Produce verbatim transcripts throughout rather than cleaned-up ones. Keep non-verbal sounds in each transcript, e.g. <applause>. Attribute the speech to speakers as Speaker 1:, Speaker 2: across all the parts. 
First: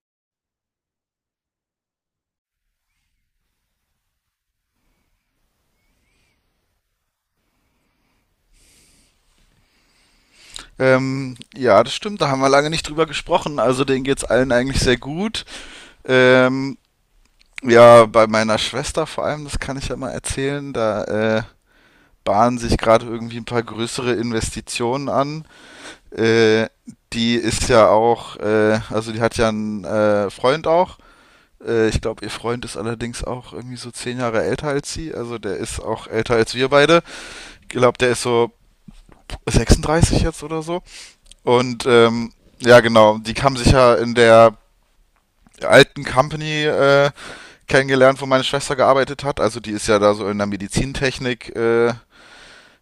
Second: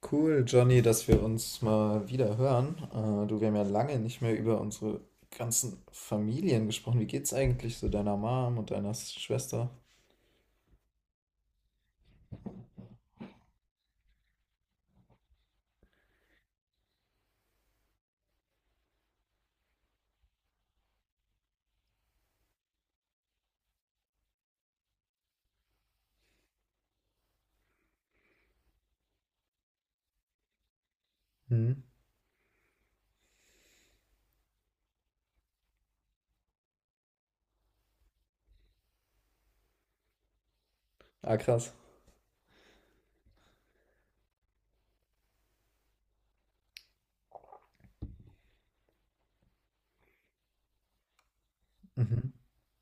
Speaker 1: Cool, Johnny, dass wir uns mal wieder hören. Äh, du, wir haben ja lange nicht mehr über unsere ganzen Familien gesprochen. Wie geht's eigentlich so deiner Mom und deiner Schwester?
Speaker 2: Ähm, ja, das stimmt, da haben wir lange nicht drüber gesprochen. Also denen geht's allen eigentlich sehr gut. Ähm, ja, bei meiner Schwester vor allem, das kann ich ja mal erzählen, da äh, bahnen sich gerade irgendwie ein paar größere Investitionen an. Äh, Die ist ja auch, äh, also die hat ja einen äh, Freund auch.
Speaker 1: Hm?
Speaker 2: Äh, ich glaube, ihr Freund ist allerdings auch irgendwie so zehn Jahre älter als sie. Also der ist auch älter als wir beide. Ich glaube, der ist so sechsunddreißig jetzt oder so.
Speaker 1: Ah, krass.
Speaker 2: Und ähm, ja, genau, die haben sich ja in der alten Company äh, kennengelernt, wo meine Schwester gearbeitet hat. Also die ist ja da so in der Medizintechnik, äh,
Speaker 1: Mhm.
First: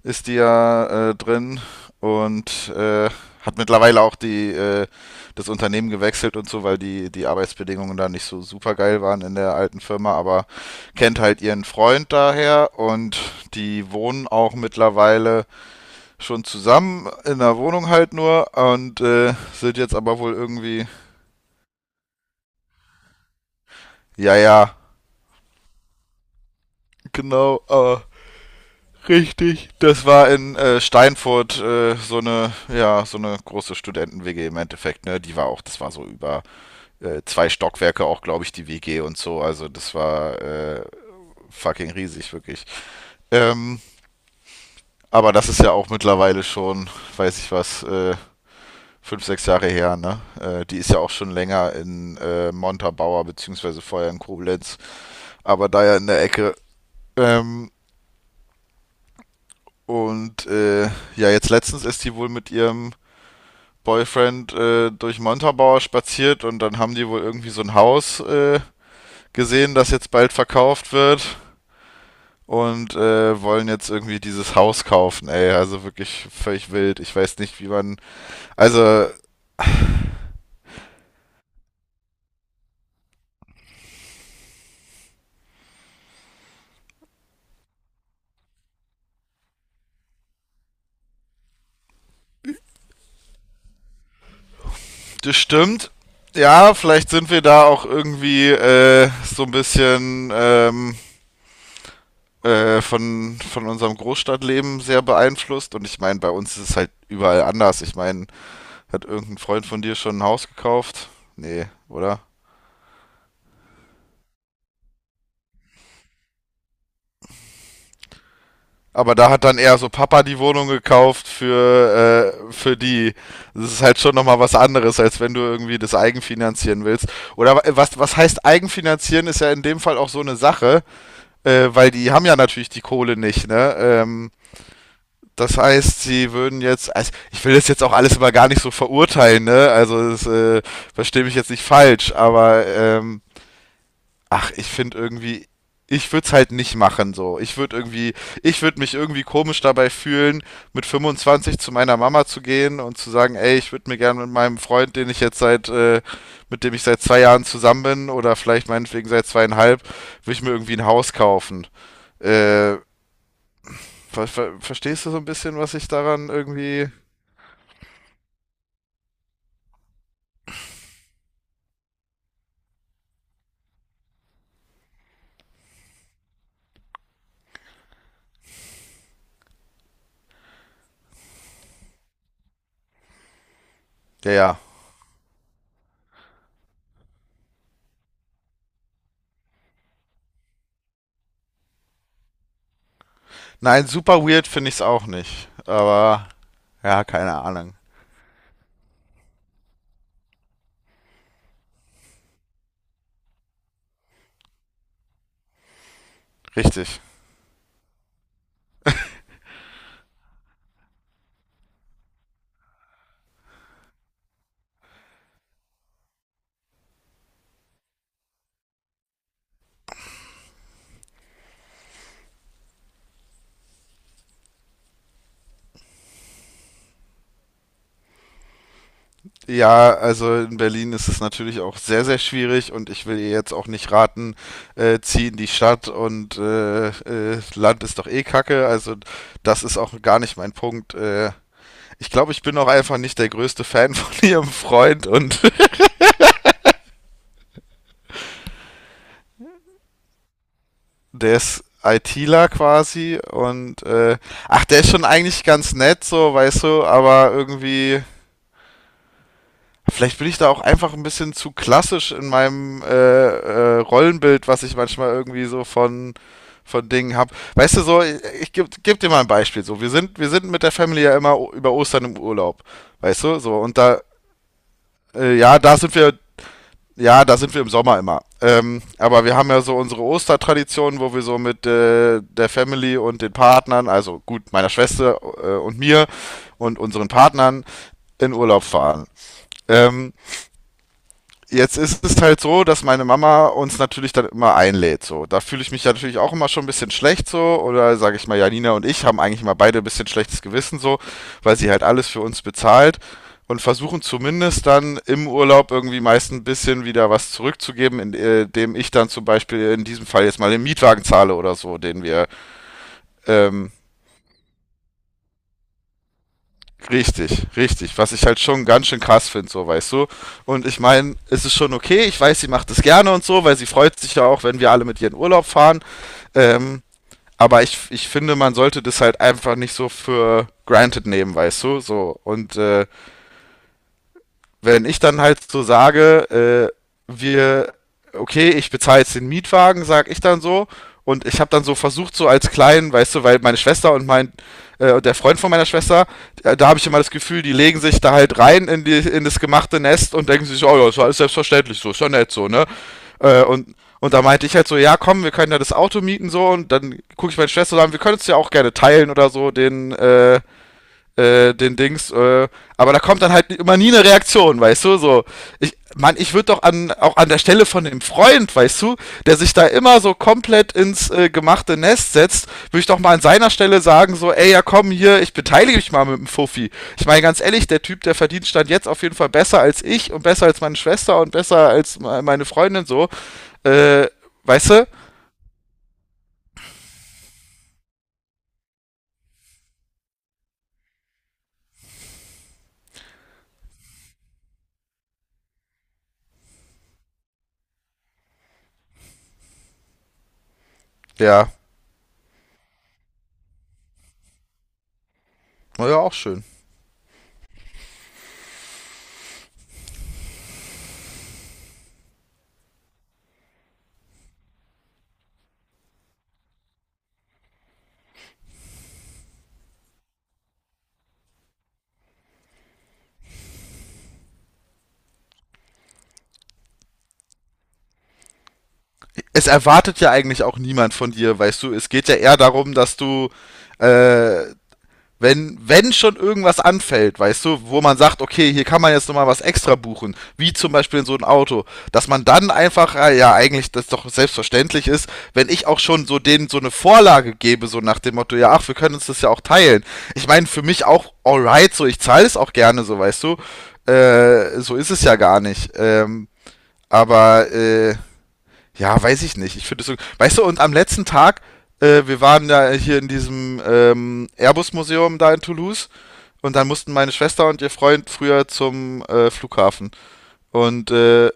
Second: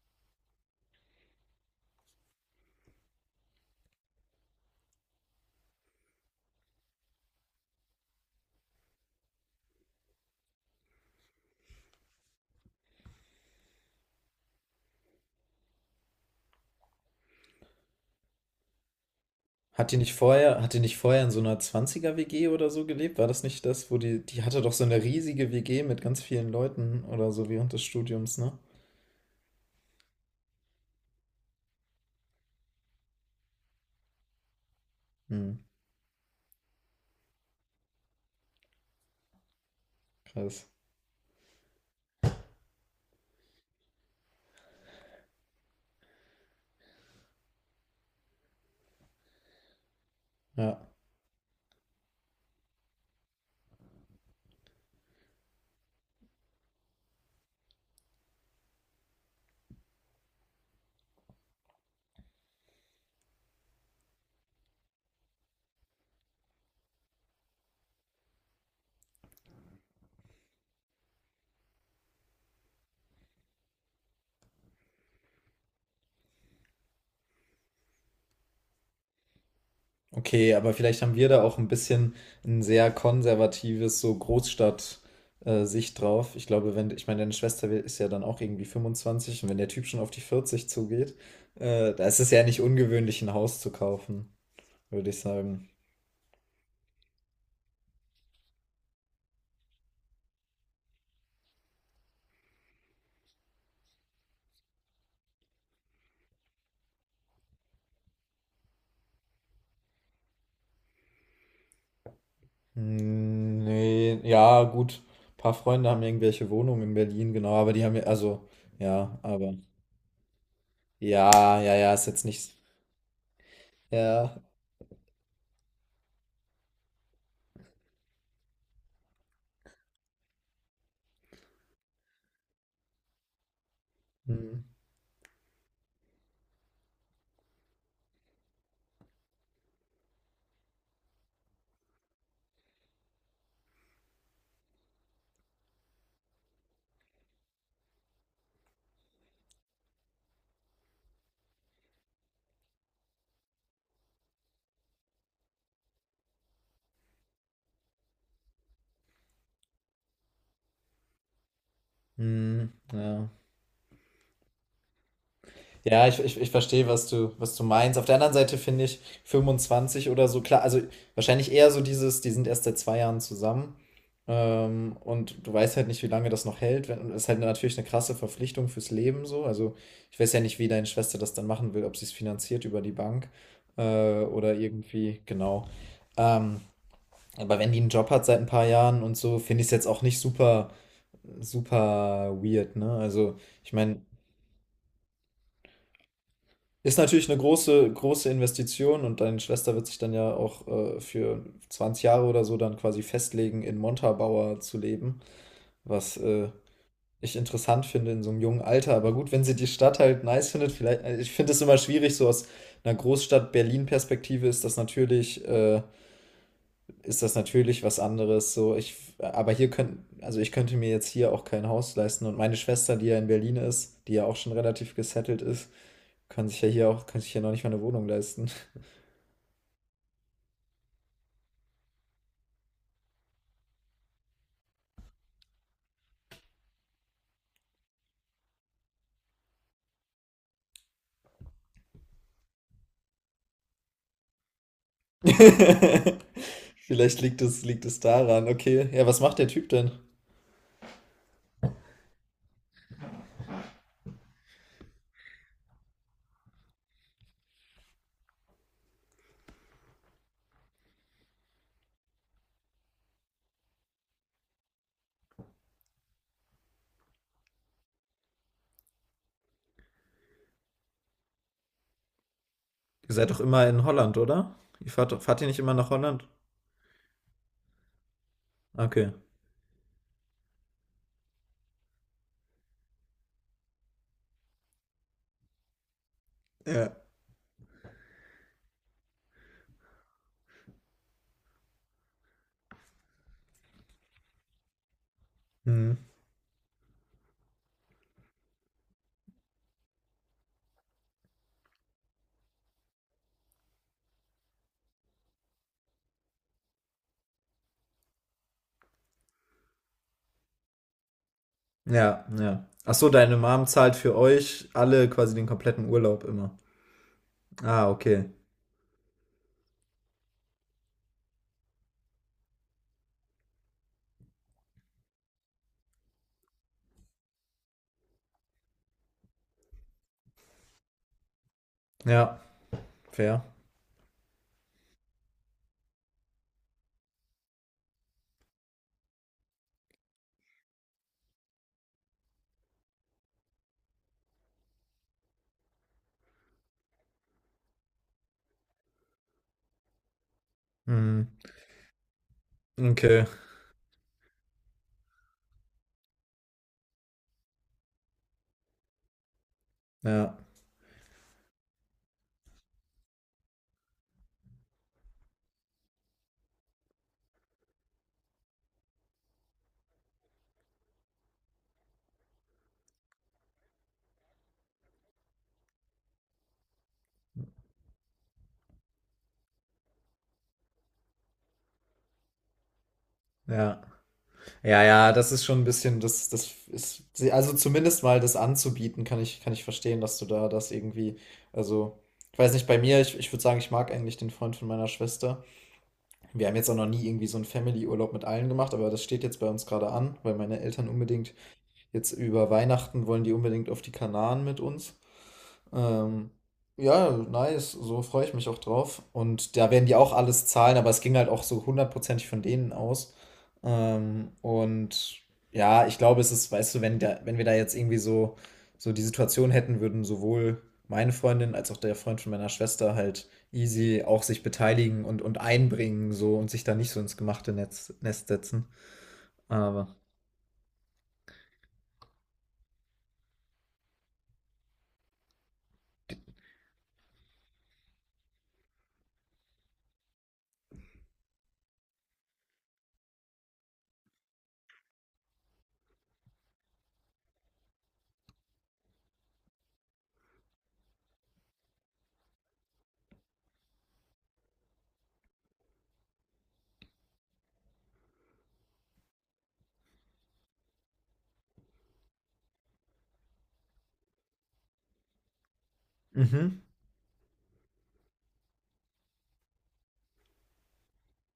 Speaker 2: ist die ja äh, drin und äh, hat mittlerweile auch die, äh, das Unternehmen gewechselt und so, weil die, die Arbeitsbedingungen da nicht so super geil waren in der alten Firma, aber kennt halt ihren Freund daher und die wohnen auch mittlerweile schon zusammen in der Wohnung halt nur und äh, sind
Speaker 1: Hat
Speaker 2: jetzt
Speaker 1: die nicht
Speaker 2: aber wohl
Speaker 1: vorher, hat die
Speaker 2: irgendwie,
Speaker 1: nicht vorher in so einer Zwanziger er WG oder so gelebt? War das nicht das, wo die,
Speaker 2: ja,
Speaker 1: die hatte doch
Speaker 2: ja,
Speaker 1: so eine riesige W G mit ganz vielen Leuten oder so
Speaker 2: genau,
Speaker 1: während des
Speaker 2: aber
Speaker 1: Studiums, ne?
Speaker 2: richtig. Das war in äh, Steinfurt äh, so eine, ja, so eine große Studenten-W G im Endeffekt, ne? Die war
Speaker 1: Hm,
Speaker 2: auch, das war so über äh, zwei Stockwerke auch, glaube ich, die W G und so. Also das war
Speaker 1: krass.
Speaker 2: äh, fucking riesig, wirklich. Ähm, aber das ist ja auch mittlerweile schon, weiß ich was, äh, fünf, sechs Jahre her, ne? Äh, die
Speaker 1: Ja.
Speaker 2: ist ja auch schon länger in äh, Montabaur, beziehungsweise vorher in Koblenz, aber da ja in der Ecke. Ähm, und äh, ja, jetzt letztens ist die wohl mit ihrem Boyfriend äh, durch Montabaur spaziert und dann haben die wohl irgendwie so ein Haus äh, gesehen, das jetzt bald verkauft wird und äh, wollen jetzt irgendwie dieses Haus kaufen, ey. Also wirklich völlig wild. Ich weiß nicht, wie man. Also. <laughs>
Speaker 1: Okay, aber vielleicht haben wir da auch ein bisschen ein sehr konservatives, so Großstadt, äh, Sicht drauf. Ich glaube, wenn, ich meine, deine Schwester wi- ist ja dann auch irgendwie fünfundzwanzig und wenn der Typ schon auf die vierzig zugeht, äh, da ist es ja nicht ungewöhnlich, ein Haus zu kaufen, würde ich
Speaker 2: Das
Speaker 1: sagen.
Speaker 2: stimmt. Ja, vielleicht sind wir da auch irgendwie äh, so ein bisschen ähm, äh, von, von unserem Großstadtleben sehr beeinflusst. Und ich meine, bei uns ist es halt überall anders. Ich meine, hat irgendein Freund von dir schon ein Haus gekauft? Nee, oder?
Speaker 1: Hm, nee, ja, gut. Ein paar Freunde haben irgendwelche Wohnungen in Berlin, genau, aber die haben ja, also,
Speaker 2: Aber
Speaker 1: ja,
Speaker 2: da hat
Speaker 1: aber,
Speaker 2: dann eher so Papa die Wohnung gekauft
Speaker 1: ja, ja, ja, ist jetzt
Speaker 2: für, äh,
Speaker 1: nicht,
Speaker 2: für die. Das ist halt schon
Speaker 1: ja,
Speaker 2: nochmal was anderes, als wenn du irgendwie das eigenfinanzieren willst. Oder wa- was, was heißt eigenfinanzieren, ist ja in dem Fall auch so eine Sache. Äh, weil die haben ja natürlich die Kohle nicht, ne? Ähm,
Speaker 1: hm,
Speaker 2: das heißt, sie würden jetzt, also ich will das jetzt auch alles immer gar nicht so verurteilen, ne? Also das, äh, verstehe mich jetzt nicht falsch, aber ähm, ach, ich finde irgendwie, ich würde es halt nicht machen so. Ich würde irgendwie, ich würde mich irgendwie komisch dabei fühlen, mit fünfundzwanzig zu meiner Mama zu gehen und zu sagen, ey, ich würde mir gerne mit meinem Freund, den ich jetzt seit, äh, mit dem ich seit zwei Jahren zusammen bin oder vielleicht meinetwegen seit zweieinhalb, würde ich mir irgendwie ein Haus kaufen.
Speaker 1: hm,
Speaker 2: Äh,
Speaker 1: ja.
Speaker 2: Ver ver verstehst du so ein bisschen, was ich
Speaker 1: Ja, ich,
Speaker 2: daran
Speaker 1: ich, ich verstehe,
Speaker 2: irgendwie.
Speaker 1: was du, was du meinst. Auf der anderen Seite finde ich fünfundzwanzig oder so, klar, also wahrscheinlich eher so dieses, die sind erst seit zwei Jahren zusammen. Ähm, und du weißt halt nicht, wie lange das noch hält. Wenn- Das ist halt natürlich eine krasse Verpflichtung fürs Leben so. Also ich weiß ja nicht, wie deine Schwester das dann machen will, ob sie es finanziert über die Bank äh,
Speaker 2: Ja,
Speaker 1: oder
Speaker 2: ja.
Speaker 1: irgendwie, genau. Ähm, aber wenn die einen Job hat seit ein paar Jahren und so, finde ich es jetzt auch nicht super, super weird, ne? Also ich
Speaker 2: Nein,
Speaker 1: meine,
Speaker 2: super weird finde ich es auch nicht. Aber
Speaker 1: ist
Speaker 2: ja,
Speaker 1: natürlich
Speaker 2: keine
Speaker 1: eine
Speaker 2: Ahnung.
Speaker 1: große, große Investition und deine Schwester wird sich dann ja auch äh, für zwanzig Jahre oder so dann quasi festlegen, in Montabaur zu leben, was äh,
Speaker 2: Richtig.
Speaker 1: ich interessant finde in so einem jungen Alter. Aber gut, wenn sie die Stadt halt nice findet, vielleicht, äh, ich finde es immer schwierig, so aus einer Großstadt Berlin-Perspektive ist das natürlich, äh, ist das natürlich was anderes. So, ich, aber hier könnten, also ich könnte mir jetzt hier auch kein Haus leisten und meine Schwester, die ja in Berlin ist, die ja auch schon relativ gesettelt ist, kann sich ja hier auch, kann sich ja noch nicht mal eine Wohnung leisten.
Speaker 2: Ja, also in Berlin ist es natürlich auch sehr, sehr schwierig und ich will ihr jetzt auch nicht raten, äh, zieh in die Stadt und äh, äh, Land ist doch eh Kacke. Also das ist auch gar nicht mein Punkt. Äh, ich glaube, ich bin auch einfach nicht der größte Fan <laughs> von ihrem Freund. Und
Speaker 1: <laughs> Vielleicht liegt es, liegt es daran. Okay. Ja, was macht der Typ denn?
Speaker 2: der ist ITler quasi und äh, ach, der ist schon eigentlich ganz nett, so, weißt du, aber irgendwie, vielleicht bin ich da auch einfach ein bisschen zu klassisch in meinem äh, äh, Rollenbild, was ich manchmal irgendwie so von von Dingen habe. Weißt du so, ich, ich gebe geb dir mal ein Beispiel. So, wir sind, wir sind mit der Family ja immer o- über Ostern im Urlaub,
Speaker 1: Ihr
Speaker 2: weißt
Speaker 1: seid
Speaker 2: du?
Speaker 1: doch
Speaker 2: So,
Speaker 1: immer
Speaker 2: und
Speaker 1: in
Speaker 2: da,
Speaker 1: Holland, oder? Ihr fahrt,
Speaker 2: äh,
Speaker 1: fahrt ihr nicht
Speaker 2: ja,
Speaker 1: immer
Speaker 2: da
Speaker 1: nach
Speaker 2: sind wir
Speaker 1: Holland?
Speaker 2: Ja, da sind wir im Sommer immer. Ähm,
Speaker 1: Okay.
Speaker 2: aber wir haben ja so unsere Ostertradition, wo wir so mit äh, der Family und den Partnern, also gut, meiner Schwester äh, und mir und
Speaker 1: Ja.
Speaker 2: unseren Partnern in Urlaub fahren. Ähm, Jetzt ist es halt so, dass meine Mama uns natürlich dann immer einlädt. So, da fühle ich mich ja
Speaker 1: Mhm.
Speaker 2: natürlich auch immer schon ein bisschen schlecht so. Oder sage ich mal, Janina und ich haben eigentlich immer beide ein bisschen schlechtes Gewissen so, weil sie halt alles für uns bezahlt und versuchen zumindest dann im Urlaub irgendwie meist ein bisschen wieder was zurückzugeben, indem ich dann zum Beispiel in diesem Fall jetzt mal den Mietwagen zahle oder so, den
Speaker 1: Ja,
Speaker 2: wir
Speaker 1: ja. Ach so, deine Mom
Speaker 2: ähm,
Speaker 1: zahlt für euch alle quasi den kompletten Urlaub immer.
Speaker 2: Richtig,
Speaker 1: Ah,
Speaker 2: richtig. Was ich
Speaker 1: okay.
Speaker 2: halt schon ganz schön krass finde, so weißt du. Und ich meine, es ist schon okay. Ich weiß, sie macht es gerne und so, weil sie freut sich ja auch, wenn wir alle mit ihr in Urlaub fahren. Ähm, aber ich, ich finde, man sollte das halt einfach nicht so für granted nehmen, weißt du. So
Speaker 1: Ja,
Speaker 2: und äh,
Speaker 1: fair.
Speaker 2: wenn ich dann halt so sage, äh, wir, okay, ich bezahle jetzt den Mietwagen, sag ich dann so. Und ich habe dann so versucht, so als kleinen, weißt du, weil meine Schwester und mein äh, und der Freund von meiner Schwester, da, da habe ich immer das Gefühl, die legen sich da halt rein in, die, in das gemachte Nest und denken sich, oh ja, ist ja alles
Speaker 1: Mhm.
Speaker 2: selbstverständlich so, ist ja nett so, ne?
Speaker 1: Okay.
Speaker 2: Äh, und, und da meinte ich halt so, ja komm, wir können ja das Auto mieten so und dann gucke ich meine Schwester so an, wir können es ja auch gerne teilen oder so, den,
Speaker 1: Ja,
Speaker 2: äh, äh, den Dings, äh, aber da kommt dann halt immer nie eine Reaktion, weißt du, so. Ich, Mann, ich würde doch an, auch an der Stelle von dem Freund, weißt du, der sich da immer so komplett ins äh, gemachte Nest setzt, würde ich doch mal an seiner Stelle sagen, so, ey, ja komm hier, ich beteilige mich mal mit dem Fuffi. Ich meine, ganz ehrlich, der Typ, der verdient stand jetzt auf jeden Fall besser als ich und besser als meine Schwester und besser als meine Freundin, so,
Speaker 1: ja.
Speaker 2: äh, weißt
Speaker 1: Ja,
Speaker 2: du?
Speaker 1: ja, das ist schon ein bisschen, das, das ist, also zumindest mal das anzubieten, kann ich, kann ich verstehen, dass du da das irgendwie, also, ich weiß nicht, bei mir, ich, ich würde sagen, ich mag eigentlich den Freund von meiner Schwester. Wir haben jetzt auch noch nie irgendwie so einen Family-Urlaub mit allen gemacht, aber das steht jetzt bei uns gerade an, weil meine Eltern unbedingt
Speaker 2: Ja,
Speaker 1: jetzt über Weihnachten wollen die unbedingt auf die Kanaren mit uns.
Speaker 2: war ja auch
Speaker 1: Ähm,
Speaker 2: schön.
Speaker 1: ja, nice, so freue ich mich auch drauf. Und da werden die auch alles zahlen, aber es ging halt auch so hundertprozentig von denen aus. Ähm, und ja, ich glaube, es ist, weißt du, wenn da, wenn wir da jetzt irgendwie so, so, die Situation hätten, würden sowohl meine Freundin als auch der Freund von meiner Schwester halt easy auch sich beteiligen und, und einbringen so und sich da nicht so ins gemachte Netz, Nest setzen.
Speaker 2: Es
Speaker 1: Aber.
Speaker 2: erwartet ja eigentlich auch niemand von dir, weißt du. Es geht ja eher darum, dass du, äh, wenn, wenn schon irgendwas anfällt, weißt du, wo man sagt, okay, hier kann man jetzt nochmal was extra buchen, wie zum Beispiel in so ein Auto, dass man dann einfach, äh, ja, eigentlich das doch selbstverständlich ist, wenn ich auch schon so denen so eine Vorlage gebe, so nach dem Motto, ja, ach, wir können uns das ja auch teilen. Ich meine, für mich auch alright, so, ich zahle es auch gerne, so, weißt du. Äh, so ist es ja gar nicht. Ähm, aber, äh, ja, weiß ich nicht. Ich finde es so. Weißt du, und am letzten Tag, äh, wir waren ja hier in diesem ähm, Airbus-Museum da in Toulouse. Und
Speaker 1: Mhm.
Speaker 2: dann mussten meine Schwester und ihr Freund früher zum äh, Flughafen. Und äh,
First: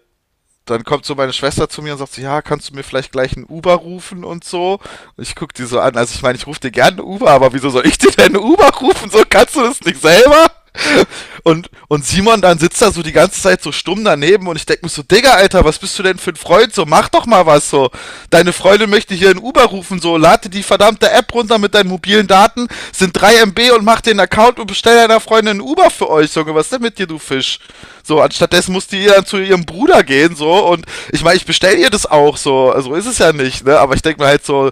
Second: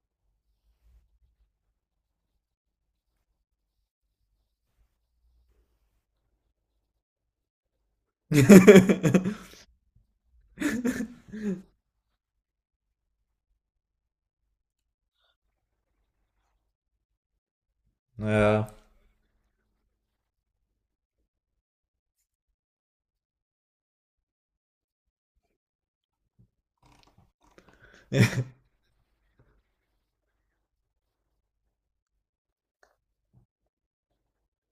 Speaker 2: dann kommt so meine Schwester zu mir und sagt so, ja, kannst du mir vielleicht gleich einen Uber rufen und so? Und ich guck die so an, also ich meine, ich rufe dir gerne einen Uber, aber wieso soll ich dir denn einen Uber rufen? So kannst
Speaker 1: <laughs>
Speaker 2: du das nicht selber? Und, und Simon dann sitzt da so die ganze Zeit so stumm daneben und ich denke mir so, Digga, Alter, was bist du denn für ein Freund? So, mach doch mal was so. Deine
Speaker 1: Naja.
Speaker 2: Freundin möchte hier einen Uber rufen, so, lade die verdammte App runter mit deinen mobilen Daten, sind drei M B und mach den Account und bestell deiner Freundin einen Uber für euch, Junge, was ist denn mit dir, du Fisch? So,
Speaker 1: <laughs>
Speaker 2: anstattdessen musste ihr dann zu ihrem Bruder gehen, so, und ich meine, ich bestell ihr das auch, so, so ist es ja nicht, ne? Aber ich denke mir halt so,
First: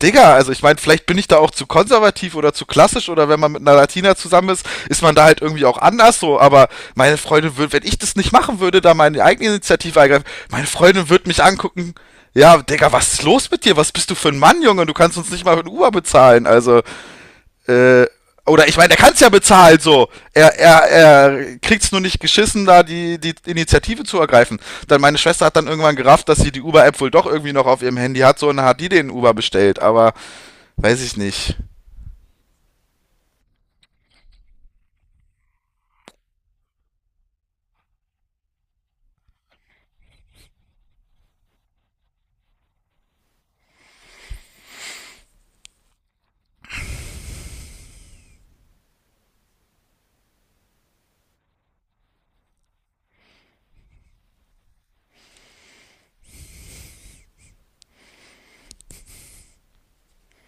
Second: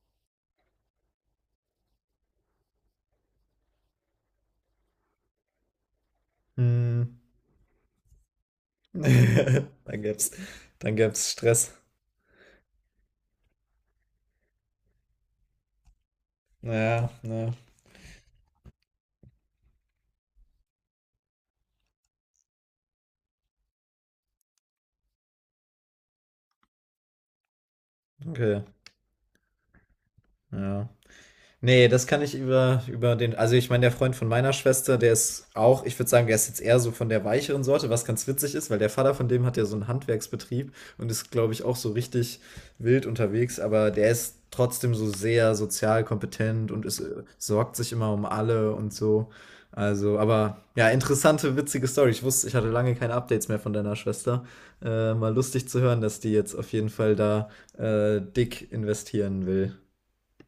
Speaker 2: Digga, also ich meine, vielleicht bin ich da auch zu konservativ oder zu klassisch oder wenn man mit einer Latina zusammen ist, ist man da halt irgendwie auch anders so, aber
Speaker 1: Hm.
Speaker 2: meine Freundin würde, wenn ich das nicht machen würde,
Speaker 1: <laughs>
Speaker 2: da meine eigene Initiative
Speaker 1: Dann
Speaker 2: ergreifen,
Speaker 1: gäb's,
Speaker 2: meine
Speaker 1: dann
Speaker 2: Freundin würde
Speaker 1: gäb's
Speaker 2: mich
Speaker 1: Stress.
Speaker 2: angucken, ja, Digga, was ist los mit dir? Was bist du für ein Mann, Junge? Du kannst uns nicht mal für ein Uber bezahlen, also,
Speaker 1: Ja, ja,
Speaker 2: äh, oder ich meine, er kann es ja bezahlen, so. Er, er, er kriegt es nur nicht geschissen, da die, die Initiative zu ergreifen. Dann meine Schwester hat dann irgendwann gerafft, dass sie die Uber-App wohl doch irgendwie noch auf ihrem Handy hat, so und
Speaker 1: okay.
Speaker 2: dann hat die den Uber bestellt. Aber
Speaker 1: Ja.
Speaker 2: weiß ich nicht,
Speaker 1: Nee, das kann ich über, über den, also ich meine, der Freund von meiner Schwester, der ist auch, ich würde sagen, der ist jetzt eher so von der weicheren Sorte, was ganz witzig ist, weil der Vater von dem hat ja so einen Handwerksbetrieb und ist, glaube ich, auch so richtig wild unterwegs, aber der ist trotzdem so sehr sozial kompetent und ist, äh, sorgt sich immer um alle und so. Also, aber ja, interessante, witzige Story. Ich wusste, ich hatte lange keine Updates mehr von deiner Schwester. Äh, mal lustig zu hören, dass die jetzt auf jeden Fall da äh, dick investieren will.